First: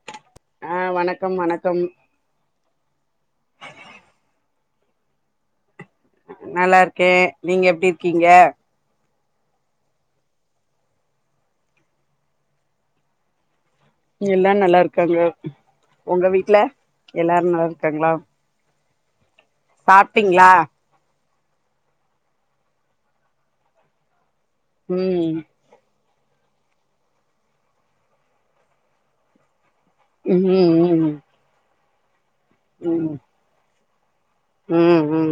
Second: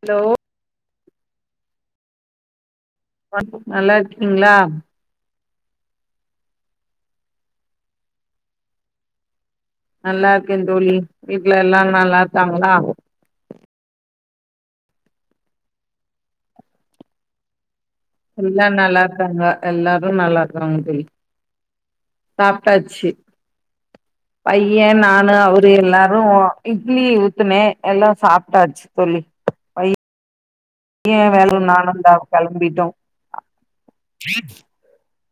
hello ஆ வணக்கம் வணக்கம் வணக்கம் நல்லாருக்கீங்களா நல்லாருக்கே நீங்க எப்பிடி இருக்கீங்க நல்லாருக்கே தோளி வீட்டுல எல்லா நல்லா இருக்காங்களா எல்லா நல்லாருக்காங்க உங்க வீட்டுல எல்லாரு நல்லாருக்காங்களா எல்லா நல்லாருக்காங்க எல்லாரு நல்லாருக்காங்க தோளி சாப்பிட்டாச்சு பைய நானு ம் அவரு எல்லாரு இட்லி ஊத்துனே எல்லா சாப்பிட்டாச்சு தோளி வயி ம் ம் பைய வேல நானும்ந்தா கிளம்பிட்டோம் ம் ம் ம்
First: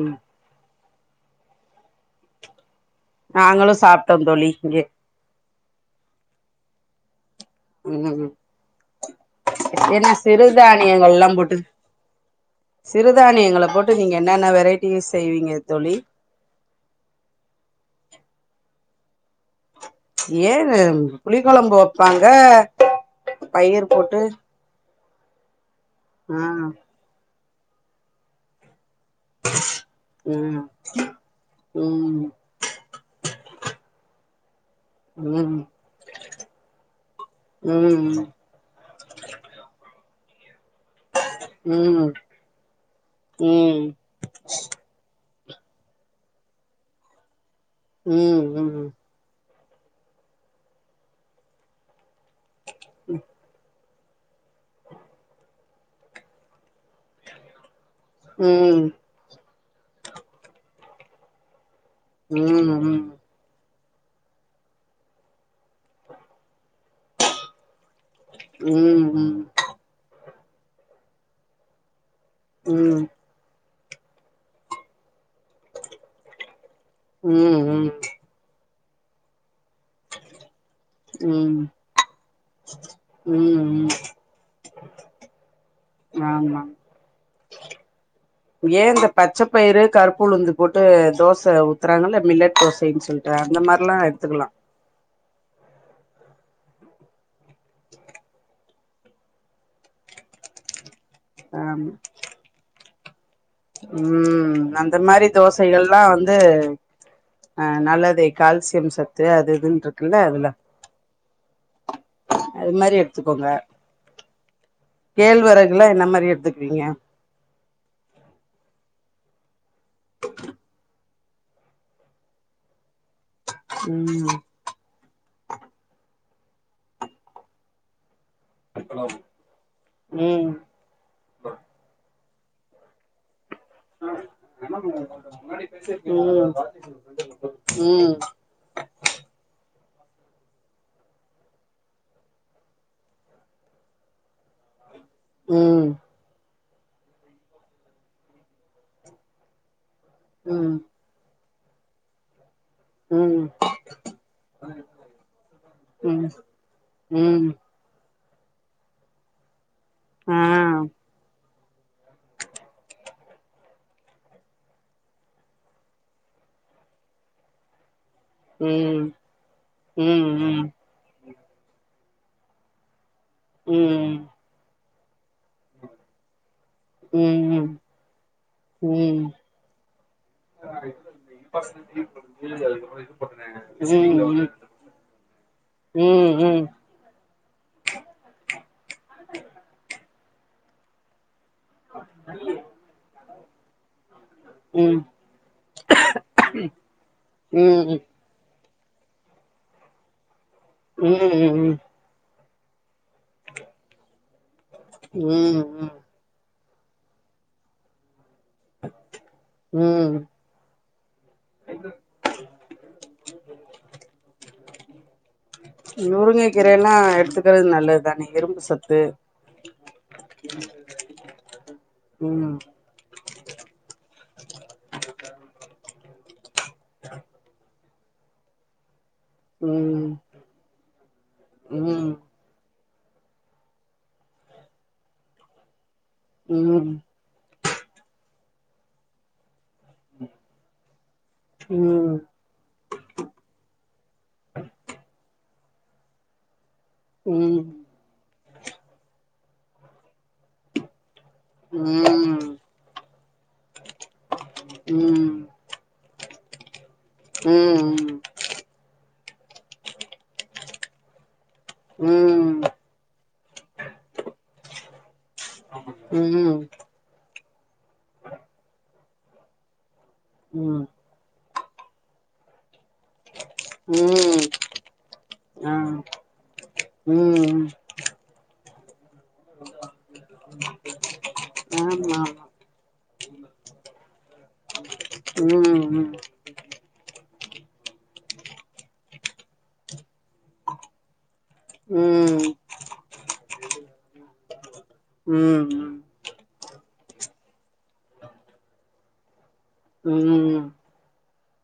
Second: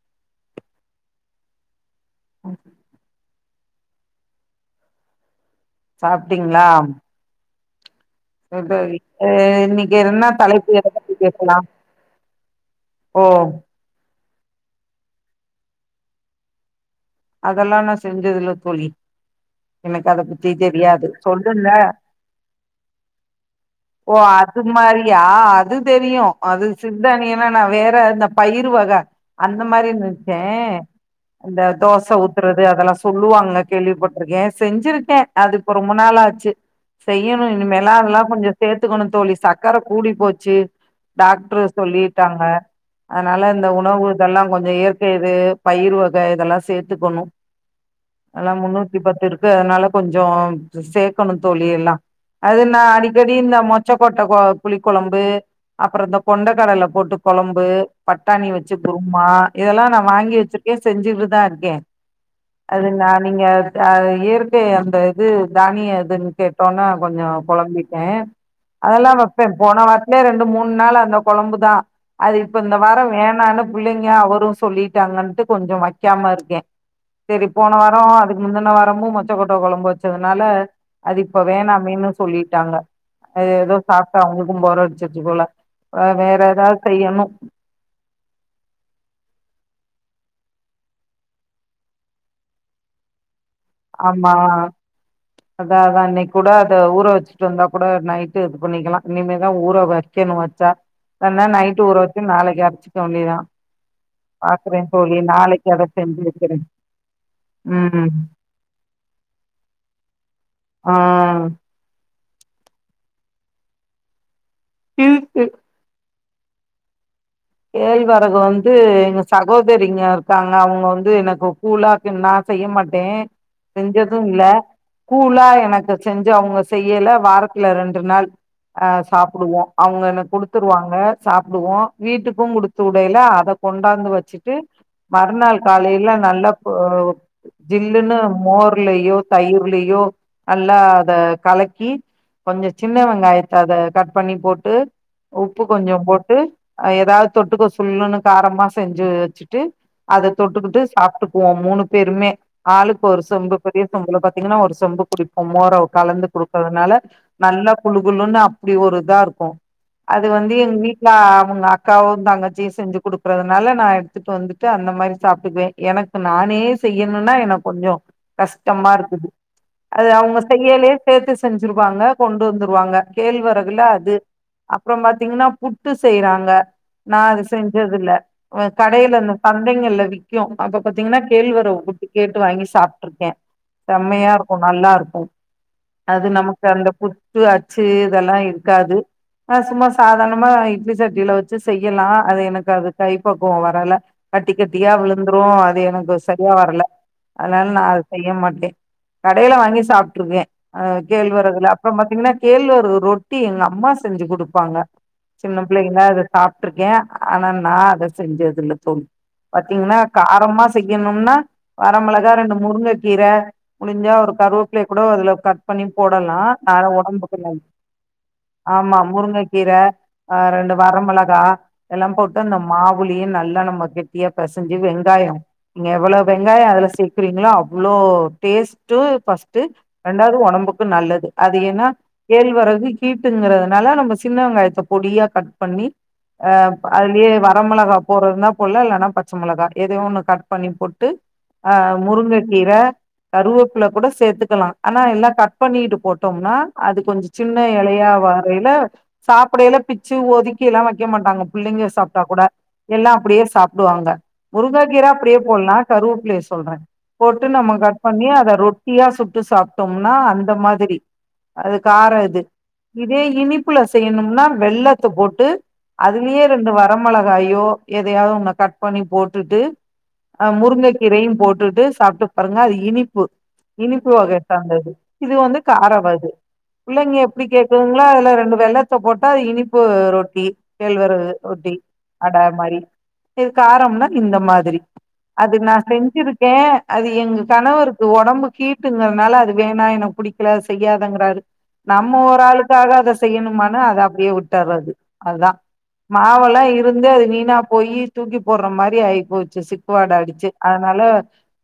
நாங்களு சாப்பிட்டோ தோளி இங்க சாப்பிட்டீங்களா ம் ம் [unintelligible] இன்னைக்கு என்ன தலைப்பு எத பத்தி சிறுதானியங்கள் எல்லா பேசலா போட்டு ஓ சிறுதானியங்கள போட்டு நீங்க என்னென்ன வெரைட்டி செய்வீங்க தோளி அதெல்லா நா செஞ்சது இல்ல தோளி ஏன்னு புளி சொல்லுங்க கொழம்பு வப்பாங்க பயர் போட்டு இதுமாரியா அது தெரியு அது ஆ சிறுதானியனா நா வேற இந்த பயிரு வக அந்த மாரி நென்ச்சே ம் அந்த தோச ம் ஊத்தறது அதெல்லா சொல்லுவாங்க கேள்விப்பட்டுருக்க செஞ்சிருக் க்கே அது இப்ப ரொம்ப நாளாச்சு செய்யணு இனிமேலா ம் அதெல்லா ம் கொஞ்சோ சேத்துக்கணு தோழி சக்கர கூடி போச்சு ம் டாக்டர் ம் சொல்லிட்டாங்க அதனால இந்த ம் உணவு இதெல்லா கொஞ்ச ஏற் இது பயிர் வக இதெல்லா சேத்துக்கணு அதல்லா ம் ம் முன்னூத்தி பத்து இருக் கு அதனால கொஞ்சோ சேக்கணு தோழி எல்லா அது நா அடிக்கடி இந்த மொச் ச்சகொட்ட புளி கொழம்பு அப்பறோ இந்த கொண்டக்கடல போட்டு கொழம்பு ம் பட்டாணி வச்சு ம் குருமா இதெல்லா நா வாங்கி வச்சிருக்கே செஞ்சுட்டுதா இருக்கே ம் அது ம் நா நீங்க அது இயற்கை அந்த இது தானியோ எதுன்னு கேட்டோனா கொஞ்ச கொழம்பி ப்ப ம் அதெல்லா ம் வெப்ப போன வாரத்லே ரெண்டு மூண் நாள் அந்த கொழம்பு தா அது இப்ப இந்த வாரோ வேணான்னு புள்ளைங்க அவரு சொல்லிட்டாங்கன்ட்டு கொஞ்சோ வைக்காம இருக்கே சரி போன வாரோ அதுக்கு முந்தன வாரமு மொச்சக்கொட்ட கொழம்பு வச்சதுனால அது ம் இப்ப ம் வேணா மேன்னு சொல்லிட்டாங்க ம் அது ஏதோ ம் சாப்ட்டு அவுங்களுக்கு போரடிச்சிருச்சு போல வேற ஆமா எதாவது செய்யணு ஏ இந்த பச்சைப்பயிறு கருப்புளுந்து போட்டு தோச ஊத்துறாங்கல்ல மில்லட் தோசைன்னு சொல்ட்டு அந்த மார் ஆமா அதா அதா இன்னிக் கூட அத ஊற வச்சுட்டு வந்தா கூட நைட்டு பண்ணிக்கலா இனிமேதா ஊற வைக்கணு வச்சா இல்லன்னா நைட்டு் ஆமா ஊற வச்சு நாளைக்கு அரைச்சிக்க வேண்டிதா ம் அந்த மாரி அத தோசைகள்ல்லா செஞ்சு வந்து வைக்கிறே அ ம் நல்லதே கால்சியம் சத்து அது இதுன்னு இருக்குல்ல அதுல ஆ அது மாரி எடுத்துக்கோங்க இருக்கு கேழ்வரகுல என்ன மாரி எடுத்துக் கிறிங்க கேழ்வரகு வந்து எங்க சகோதரிங்க இருக்காங்க அவுங்க வந்து எனக்கு கூழா நா செய்ய மாட்டே செஞ்சதூ ம் இல்ல கூழா எனக்கு செஞ்சு அவுங்க செய்யல வாரத்துல ரெண்டு நாள் அ சாப்டுவோ அவங்க எனக் ம் குடுத்துருவாங்க சாப்டுவோ வீட்டுக்கு குடுத்து உடய்ல அத ம் கொண்டாந்து வச்சுட்டு ம் ம் மறுநாள் காலைல்ல நல்லா போ ஜில்லுன்னு மோர்லயோ தயிர்லயோ நல்லா அத கலக்கி கொஞ்ச சின்ன வெங்காயத்த அத கட் பண்ணி போட் ட்டு உப்பு கொஞ்ச போட்டு் எதாவது தொட்டுக்க சுல்லுன்னு காரமா செஞ்சு வச்சுட் ட்டு அத தொட்டுக்கிட்டு ம் சாப்ட்டுக்குவோ‌ மூணு பேருமே ஆளுக்கு ஒரு ம் சொம்பு பெரிய சொம்புல பாத்தீங்கன்னா ஒரு சொம்பு குடிப்போ மோர ம் கலந்து குடுக்கறுனால ம் குளுகுளூன்னு அப்டி ஒரு இதாருக்கு அது வந்து ஆ எங்க வீட்ல அவுங்க அக்காவோ தங்கச்சியு செஞ்சு குடுக்கறதுனால நா எடுத்துட்டு வந்துட்டு அந்த மாரி சாப்ட்டுக்குவே எனக்கு நானே செய்யணுனா எனக் கொஞ்சோ கஷ்டமா ம் இருக்குது அது ம் அவுங்க ம் செய்யலயே சேத்து செஞ்சிருவாங்க கொண்டு வந்துருவாங்க ம் ம் கேழ்வரகுல அது ம் அப்றோ பாத்தீங்கன்னா புட்டு செய்றாங்க ம் ம் ம் ம் நா அது ம் செஞ்சதுல்ல கடைல அந்த சந்தைங்கள்ல விக்கு அப்ப பாத்தீங்கன்னா கேழ்வரகு புட்டு கேட்டு வாங்கி சாப்ட்டுருக்கே ம் செம்மையா இருக்கு நல்லா இருக்கு அது ம் நமக்கு அந்த புட் டு அச்சு இதெல்லா இருக்காது ஆ சும்மா சாதாரணமா இட்லி சட்டில வச்சு செய்யலா அது எனக்கு அது கைப்பக்குவோ வரல கட்டி கட்டியா விழுந்ரு அது எனக்கு சரியா வரல அதனால நா அது செய்ய மாட்டே கடேல வாங்கி சாப்ட்டுருவே அது கேள்வெறகுல ம் அப்பம் பாத்தீங்ன்னா கேழ்வெரகு ரொட்டி எங்க அம்மா செஞ்சு குடுப்பாங்க சின்ன பிள்ளைங்களா அது சாப்ட்ருக்கே ஆனா நா அத செஞ்சது இல்ல தோழி பாத்தீங்கன்னா ம் காரமா செய்யணும்னா வர மிளகா ரெண்டு முருங்க கீர முடுஞ்சா ஒரு கருவேப்பிலய கூட அதுல கட் பண்ணி போடலா நாலு முருங்கைக்கீரைல்லா ஒடம்புக்கு நல்லது எடுத்துக்கிறது தானே இரும்பு ஆமா சத்து முருங்ககீர ஆ ரெண்டு வரமிளகா கா எல்லாம் போட்டு ம் அந்த மாவுளயே நல்லா நம்ம கெட்டியா பெசஞ்சு வெங்காயம் நீங்க எவளோ வெங்காயொ அதுல சேக்குறீங்களோ அவ்வளோ டேஸ்ட்டு ஃபஸ்ட் டு ம் ரெண்டாவது ஒடம்புக்கு நல்லது அது ஏனா ம் கேழ்வரகு ஹீட்டுங்கறதுனால நம்ம சின்ன வெங்காயத்த பொடியா கட் பண்ணி அ ம் அதுலயே வரமிளகா போறதுன்னா போட்ல இல்லனா ப பச்ச மொளகா எதையோ ஒண்ணு கட் பண்ணி போட்டு அ ம் ம் முருங்க கீர கருவப்பில கூட சேத்துக்கலா ஆனா எல்லா கட் பண்ணீட்டு போட்டோம்னா அது கொஞ்சொ ம் சின்ன ம் எலையா வரேல சாப்டேல பிச்சு ஒதுக்கீல்லா வக்க மாட்டாங்க ம் புள்ளைங்க சாப்ட்டா கூட எல்லா அப்டியே சாப்டுவாங்க முருங்கக்கீர ம் அப்டியே போட்லா கருவப்பிலய சொல்றே போட்டு நம்ம கட் பண்ணி அத ரொட்டியா சுட்டு சாப்ட்டோம்ன்னா அந்த மாதிரி அது கார இது இதே இனிப்புல செய்யணும்னா வெள்ளத்த போட் டு அதுலயே ம் ம் ரெண்டு வரமிளகாயோ எதையாவது ஒன்ன கட் பண்ணி போட்டுட்டு ஆ முருங்ககீரயும் போட்டுட்டு சாப்ட்டு பாருங்க அது இனிப் பு இனிப்பு வகைய ம் சார்ந்தது இது வந்து ஆ காரவது பிள்ளங்க எப்டி ம் கேக்குதுங்ளோ அதுல ரெண்டு வெள்ளத்த போட்டா அது இனிப்பு ரொட் டி கேழ்வரகு ரொட்டி ஆமா அடா மாரி இது காரம்னா இந்த மாதிரி அது நா ம் ம் செஞ்சிருக் கு அது எங்க கணவருக்கு ஒடம்பு ஹீட்டுங்கறனால அது வேணா எனக்கு புடிக்ல அது செய்யாதங்குறாரு நம்ம ஒரு ம் ஆளுக்காக அத செய்யணுமானு அத அப்டியே வுட்டற்றது அதா ம் ம் மாவல்லா இருந்து அது வீணா போயி தூக்கி போட்ற மாரி ஆயி போச்சு சிக்குவாட அடுச்சு அது ம் ம் அதுனால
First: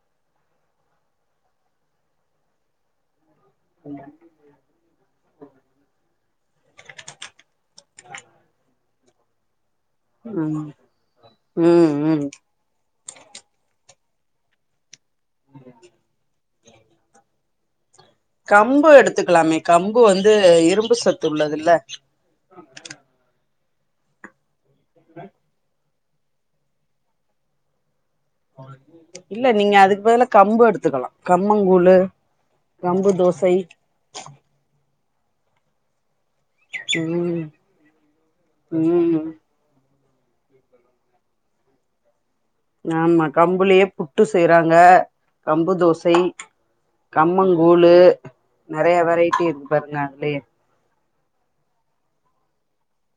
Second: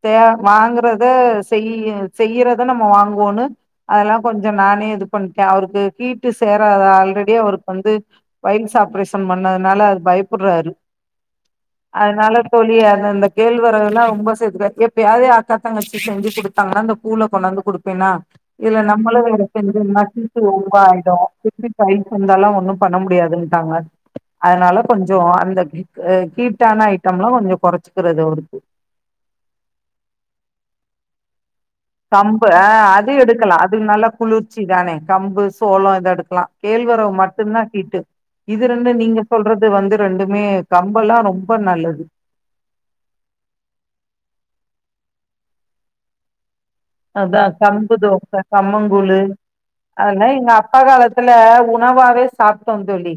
தே வாங்குறத செய்யி செய்யிறத நம்ம வாங்குவோன்னு அதுனால கொஞ்ச நானே இது பண்ட்கே அவருக்கு ஹீட்டு சேறாதா ஆல்ரெடி அவருக்கு வந்து பைல்ஸ் ஆப்ரேஷன் பண்ணதுனால அது பயப்புற்றாரு அதுனால சொல்லி அது அந்த கேழ்வரகல்லா ரொம்ப சேத்துக்க எப்பயாவது எ அக்கா தங்கச்சி செஞ்சு குடுத்தாங்கனா அந்த கூழ கொண்டாந்து குடுப்பேனா இதுல கம்பு நம்மளே இவ்வளவு எடுத்துக்கலாமே செஞ்சு கம்பு இருந்தா வந்து ஹீட்டு ரொம்ப இரும்பு ஆய்டு சத்து திருப்பி உள்ளதுல்ல பைல்ஸ் வந்தாலு ஒண்ணு பண்ண மு துன்ட்டாங்க அதுனால கொஞ்சோ அந்த அ ஹீட்டான ஐட்டம்லா கொஞ்சொ குறச்சுக்கறது அவருக் இல்ல நீங்க அதுக்கு பதிலா கம்பு எடுத்துக்கலா கம்மங்கூழு கம்பு அ அது கம்பு தோசை எடுக்கலா அது நல்ல குளுர்ச்சி தானே கம்பு சோளோ இத எடுக்கலா கேள்வரகு ம் மட்டுந்தா ஹீட்டு இது ரெண்டு நீங்க ம் சொல்றது அது வந்து ரெண்டுமே கம்பல்லா ரொம்ப நல்லது ஆமா கம்புலயே புட்டு செய்றாங்க கம்பு தோசை அதா கம்மங்கூழு கம்பு தோச நெறைய கம்மங்கூழு வெரைட்டி இருக்கு பாருங்க அதல்லா அதுலயே எங்க அப்பா காலத்துல உணவாவே சாப்ட்டோ தோழி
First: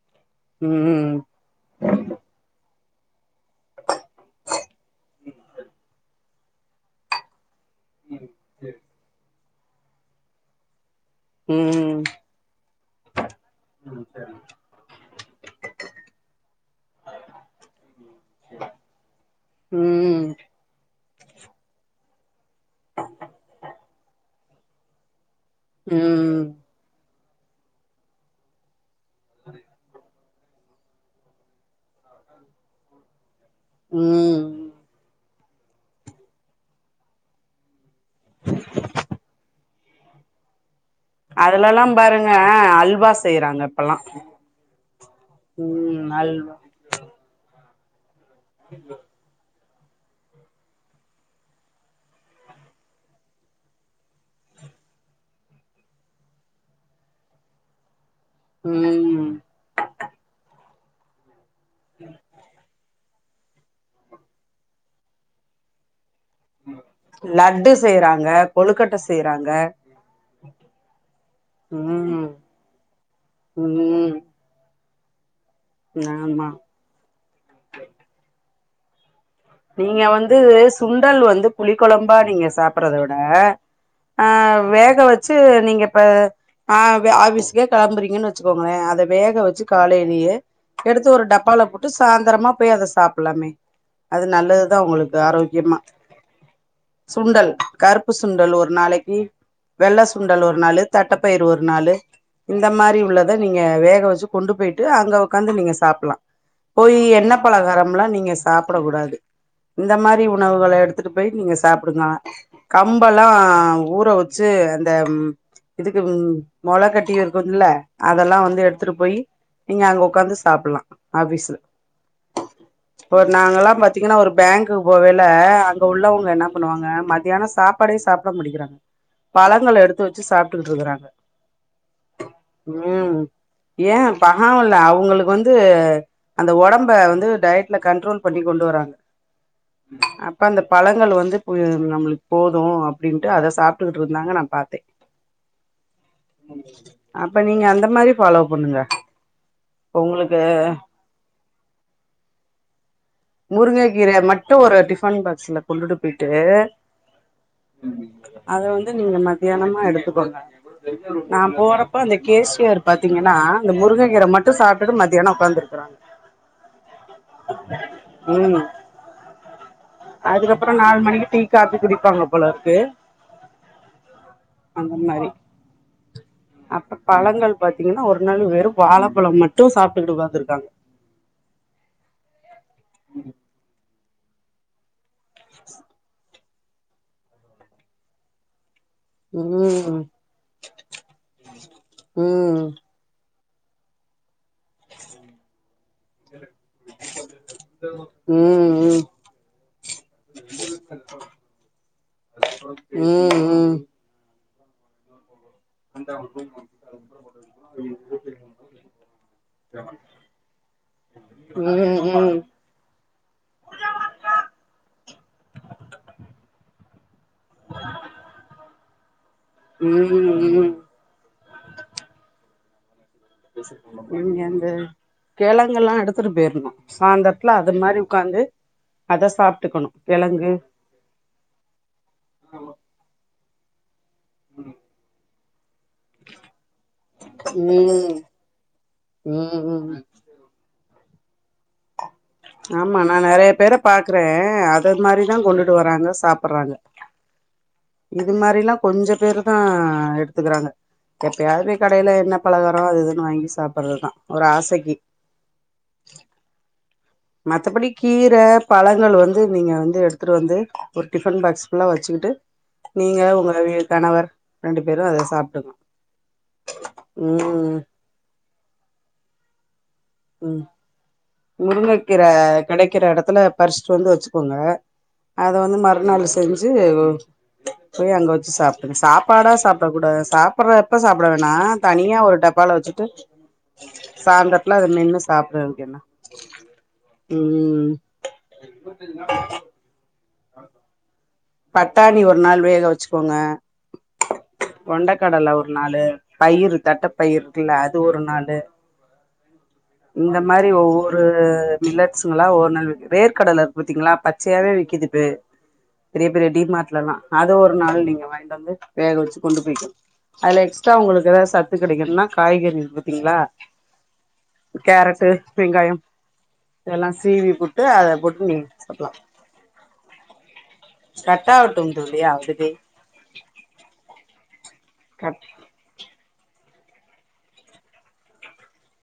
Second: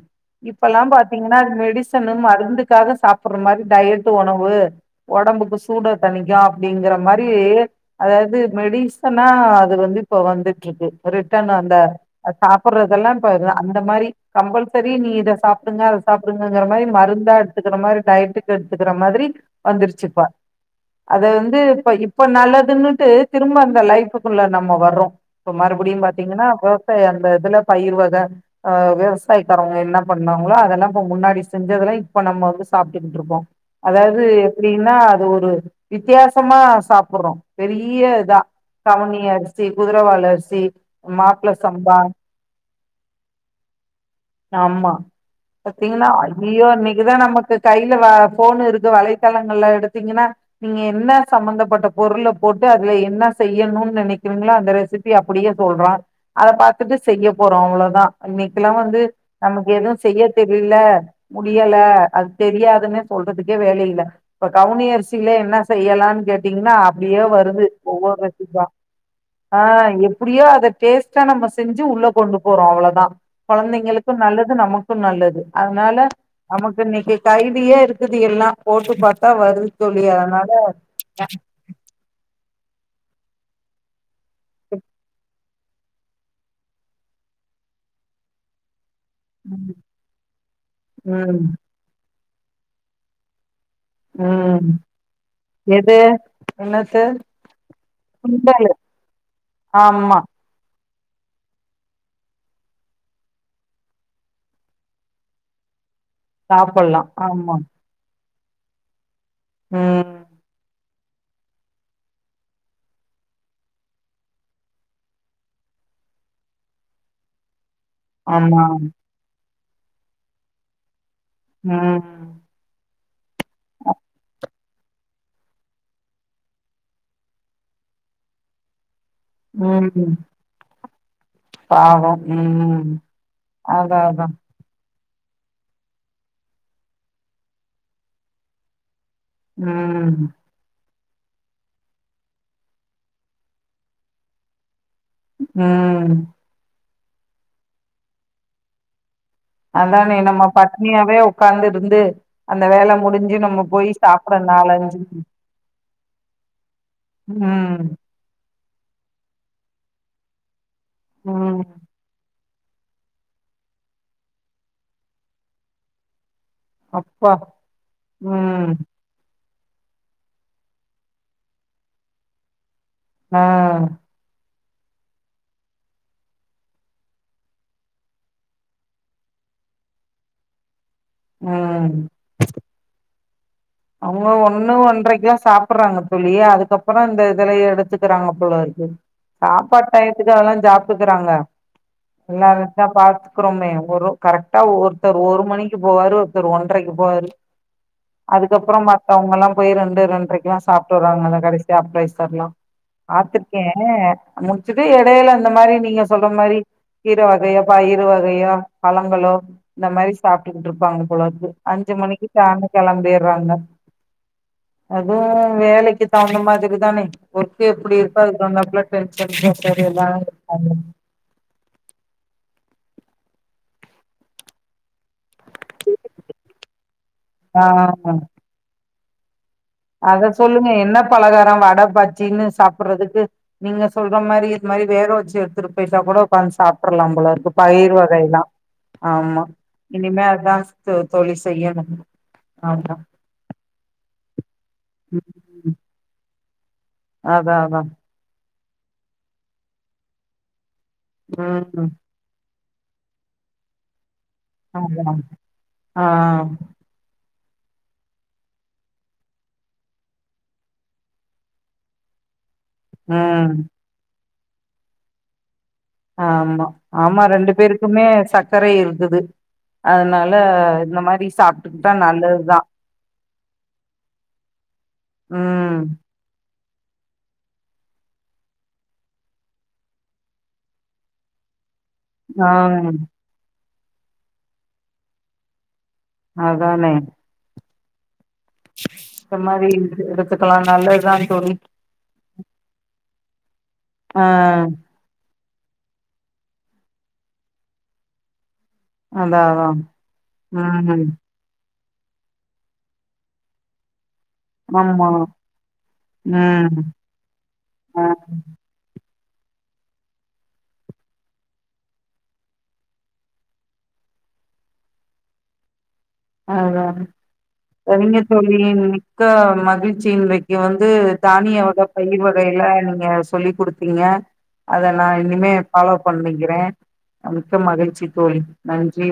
இப்பல்லா பா ம் பாத்தீங்கன்னா அது மெடிசனு மருந்துக்காக சாப்பிடற மாரி டயட் உணவு ஒடம்புக்கு சூட தணிக்கு அப்டிங்கிற மாரி அதாவது மெடிசனா அது வந்து இப்ப வந்துட்டு இருக்கு ரிட்டன் அந்த ம் சாப்பிடறதெல்லா இப்ப அந்த மாரி கம்பல்சரி நீ இத சாப்பிடுங்க அத சாப்டுங்கற மாரி மருந்தா எடுத்துக்கற மாரி டயட்டுக்கு எடுத்துக்கற மாதிரி வந்துருச்சு இப்ப ம் அத வந்து இப்ப இப்ப நல்லதுன்னுட்டு திரும்ப அந்த லைஃப்க்குள்ள நம்ம வர்றோ இப்ப மறுபடியும் பாத்தீங்கன்னா ம் அப்போ அந்த இதுல பயிர் வகை ஆ விவசாயக்காறவங்க என்ன பண்ணாஙளோ அதெல்லா இப்ப முன்னாடி செஞ்சதெல்லா இப்ப நம்ம வந்து சாப்ட்டுட்டு இருப்போ அதாவது ம் அப்டினா அது ஒரு வித்தியாசமா சாப்புறோ பெரிய தா கவனி அரிசி, குதிரவாளி அரிசி மாப்ள அதுல எல்லாம் சம்பா பாருங்க அல்வா செய்யறாங்க இப்பல்லா ஆமா பாத்தீங்கன்னா ம் அல்வா அய்யய்யோ அன்னைக்குதா நமக்கு கைல வ ஃபோனு இருக்கு வளை தலங்கல்ல எடுத்தீங்கனா நீங்க என்ன சம்பந்தப்பட்ட பொருள போட்டு அதுல என்னா செய்யணுனு நெனைக்கறீங்களோ அந்த ரெசிபிய அப்டியே சொல்றான் அத பாத்துட்டு செய்ய போறோ அவ்ளதா அன்னைக்கெல்லா வந்து ம் நமக்கு எதுவு செய்ய தெரில முடியல அது தெரியாதுனு சொல்றதுக்கே வேலை இல்ல இப்ப கவுனியரிசில என்ன செய்யலானு கேட்டீங்கன்னா அப்டியே வருது லட்டு ஒவ்வொரு செய்றாங்க ரெசிதா கொழுக்கட்ட செய்றாங்க ஆ எப்டியோ அத டேஸ்ட்டா நம்ம செஞ்சு உள்ள ம் கொண்டு போறோ அவ்ளோதா கொழந்தைங்களுக்கு ம் நல்லது நமக்கு நல்லது அதனால ஆமா நம இன்னைக்கு கைலியே இருக்குது எல்லா போட்டு பாத்தா வ நீங்க வந்து சுண்டல் வந்து புளிகொழம்பா நீங்க சாப்டறத விட ஆ வேக வெச்சு நீங்க ப ஆ ஆஃபிஸுக்கே கெளம்புறீங்கன்னு வெச்சுக்கோங்களே அத வேக வெச்சு காலைலயே எடுத்து ஒரு ம் டப்பால போட்டு சாய்ந்தரமா போய் அத சாப்லாமே அது ம் நல்லதுதா உங்களுக்கு ஆரோகியமா என்னத சுண்டல் கருப்பு சுண்டல் ஒரு நாளைக்கு வெள்ள ஆமா சுண்டல் ஒரு நாளு தட்டப்பயிரு ஒரு நாளு இந்த மாரி உள்ளத நீங்க வேக வெச்சு கொண்டு போய்ட்டு அங்க உக்காந்து நீங்க சாப்ல்லா போயி சாப்பல்லா எண்ணெ ஆமா பலகாரமல்லா நீங்க சாப்டக் கூடாது இந்த ம் மாரி உணவுகள எடு எடுத்துட்டு போயி நீங்க சாப்டுங்க கம்பெல்லா ஊற வெச்சு அந்த இதுக்கு மொள கட்டி இருக்குன்ல்ல அதெல்லா ஆமா வந்து எடுத்துட்டு போயி நீங்க அங்க உக்காந்து சாப்ல்லா ஆஃபீஸ்ல ம் நாங்க எல்லாம் பாத்தீங்கன்னா ஒரு ஃபேங்க்கு போகைல அங்க உள்ளவங்க என்ன பண்ணுவாங்க மத்தியான சாப்பாடே சாப்ட மாட்டிங்கிறாங்க பழங்கள எடுத்து ம் வெச்சு சாப்ட்டுகிட்டு இருக்கறாங்க ம் ஏ அதா அதா பாவல்ல அவுங்களுக்கு வந்து து அந்த ஒடம்ப வந்து டயட்ல கண்ட்ரோல் பண்ணி கொண்டு வராங்க ம் அப்ப அந்த பழங்கள் வந்து பொ நம்மளுக்கு போது அப்படின்ட்டு அத சாப்டுட்டுகிட்டு இருந்தாங்க நா பாத்தே ம் அப்ப நீங்க அந்த மாரி ஃபாலோ பண்ணுங்க இப்ப அதானே உங்களுக்கு நம்ம பட்னியாவே உக்காந்திருந்து அந்த வேல முடி முருங்க கீர மட்டு ஒரு டிஃபன் பாக்ஸ்ல கொண்டுட்டு போயிட்டு ம் அத வந்து நீங்க மத்தியானமா எடுத்துக்கோங்க நா ம் போறப் ப அந்த கேஷ்யர் பாத்தீங்கன்னா அந்த முருங்க கீர மட்டு சாப்டுட்டு மத்தியானோ உக்காந்துருக்கராங்க அப்பா ம் அதுக்கப்பறோ நாலு மணிக்கு டீ காப்பி குடிப்பாங்க போலருக்கு நாங்க அந்த மாரி அப்ப பழங்கள் பாத்திங்ன்னா ஒரு நாள் வெறு வாழப்பழோ மட்டு சாப்டுக்கிட்டு உக்காந்துருக்காங்க ஆம் அவுங்க ஒண்ணு ஒன்றைக்குலா சாப்பறாங்க தோழி அதுக்கப்பறோ இந்த இதலய எடுத்துக்கறாங்க போலருக்கு சாப்பாட் ம் டயத்துக்கு அதல்லா சாப்டுக்குறாங்க ம் [unintelligible] பாத் அப்றோமே ஒரு கரெக்டா ஒருத்தர் ஒரு மணிக்கு போவாரு ஒருத்தர் ஒன்றைக்கு போவாரு ம் கப்பறோ ம் மத்தவங்களா போய் ரெண்டு ரெண்டரைக்குலா சாப்ட்டு வர்றாங்கல்ல கடைசியா அப்ரைசர்லா ம் பாத்துருக்கே ம் முடிச்சுட்டு எடையில அந்த மாரி நீங்க சொல்ற மாரி இரு வகையப்பா இரு வகையோ பழங்களோ இந்த மாரி சாப்ட்டுக்கிட்டு இருப்பாங்க போலருக்கு அஞ்சு ம் மணிக்கு ம் டாண்னு கெளம்பீறாங்க அதுவு வேலைக்கு தவுந்த மாதிரி தானே ஒர்க்கு எப்படி இருக்கோ அதுக்கு தவுந்தாப்புல [inaudible] இருக்காங்க ம் ம் நீங்க அந்த கெழங்குலா எடுத்துட்டு போயிருனு சாயிந்தரத்துல ஆ அது மாரி உக்காந்து அத சாப்ட்டுக்கணு கெழங்கு பலகாரோ வட பஜ்ஜின்னு சாப்படறதுக்கு நீங்க சொல்ற மாரி இது மாரி வேக வெச்சு எடுத்துட்டு போயிட்டா கூட உக்காந்து சாப்டர்லா போலருக்கு பயிர் ம் வகையிலா ஆமா ம் ம் இனிமே அதா தோ தோழி செய்யணும் ஆமா நா நறைய பேர பாக்குறே அத ம் மாரிதா கொண்டுட்டு வராங்க சாப்பறாங்க அதா அதா இது மாரிலா கொஞ்ச பேரு தா எடுத்துக்கறாங்க எப்பயா போய் ம் கடையில என்ன பலகாரோ அது இதுன்னு வாங்கி சாப்பறதுதா [inaudible] அ மத்தபடி கீர பழங்கள் வந்து நீங்க வந்து எடுத்துட்டு வந்து ஒரு டிஃபன் பாக்ஸ் ஃபுல்லா வச்சுக்கிட்டு நீங்க ம் உங்களுய கணவர் ரெண்டு பேரு அத சாப்டுங்க ஆமா ஆமா ரெண்டு ம் பேருக்குமே சக்கரை இருக்குது அதனா ம் முருங்கக்கீர நல்லதுதா கெடைக்கற எடத்துல பரிச்சுட்டு வந்து வெச்சுக்கோங்க அத வந்து ம் மறுநாளு செஞ்சு வவ் போய் அங்க வெச்சு சாப்பிடுங்க சாப்பாடா சாப்ட்டா கூடா சாப்படுறப்ப சாப்பட வேணா தனியா ஒரு ஆ டப்பால வெச்சுட்டு சாய்ந்தரத்துல அத மென்னு சாப்படறதுக்கு என்ன அதானே ம் ம் ம் இந்த மாரி எடுத்துக்கலா நல்லதுதா தோழி பட்டாணி ஒரு நாள் வேக வெச்சுக்கோங்க அ கொண்டக்கடல ஒரு நாளு பயிரு தட்டப்பயிரு இருக்குல்ல அது ஒரு நாளு அதா அதா இந்த மாரி ம் ஒவ்வொரு ரு மில்லட்ஸ்ங்கலா ஒரு நாள் வேர்கடல இருக்கு பாத்தீங்களா பச்சையாவே விக்கிது ஆமா இப்பு பெரிய பெரிய டி ம் மார்ட்லல்லா அது ஒரு நாள் ஆ நீங்க வாங்கிட்டு வந்து வேக வச்சு கொண்டு போய்கணு அதுல எக்ஸ்ட்ரா உங்களுக்கு ஏதாவது சத்து கெடைக்கணுன்னா காய்கறி இருக்கு பாத்தீங்களா கேரட்டு வெங்காயோ அதா செரிங்க போட்டு தோழி நீங்க சாப்டலா மிக்க மகிழ்ச்சியி இன்றைக் ங்க வந்து தானிய வகை கட்டாகட்டும் தோழி பயிர் வகையில ஆல்ரெடி நீங்க சொல்லி் குடுத்தீங்க அத நா கட் இனிமே ஃபாலோ பண்ணிக்கிறே மிக்க மகிழ்ச்சி தோழி நன்றி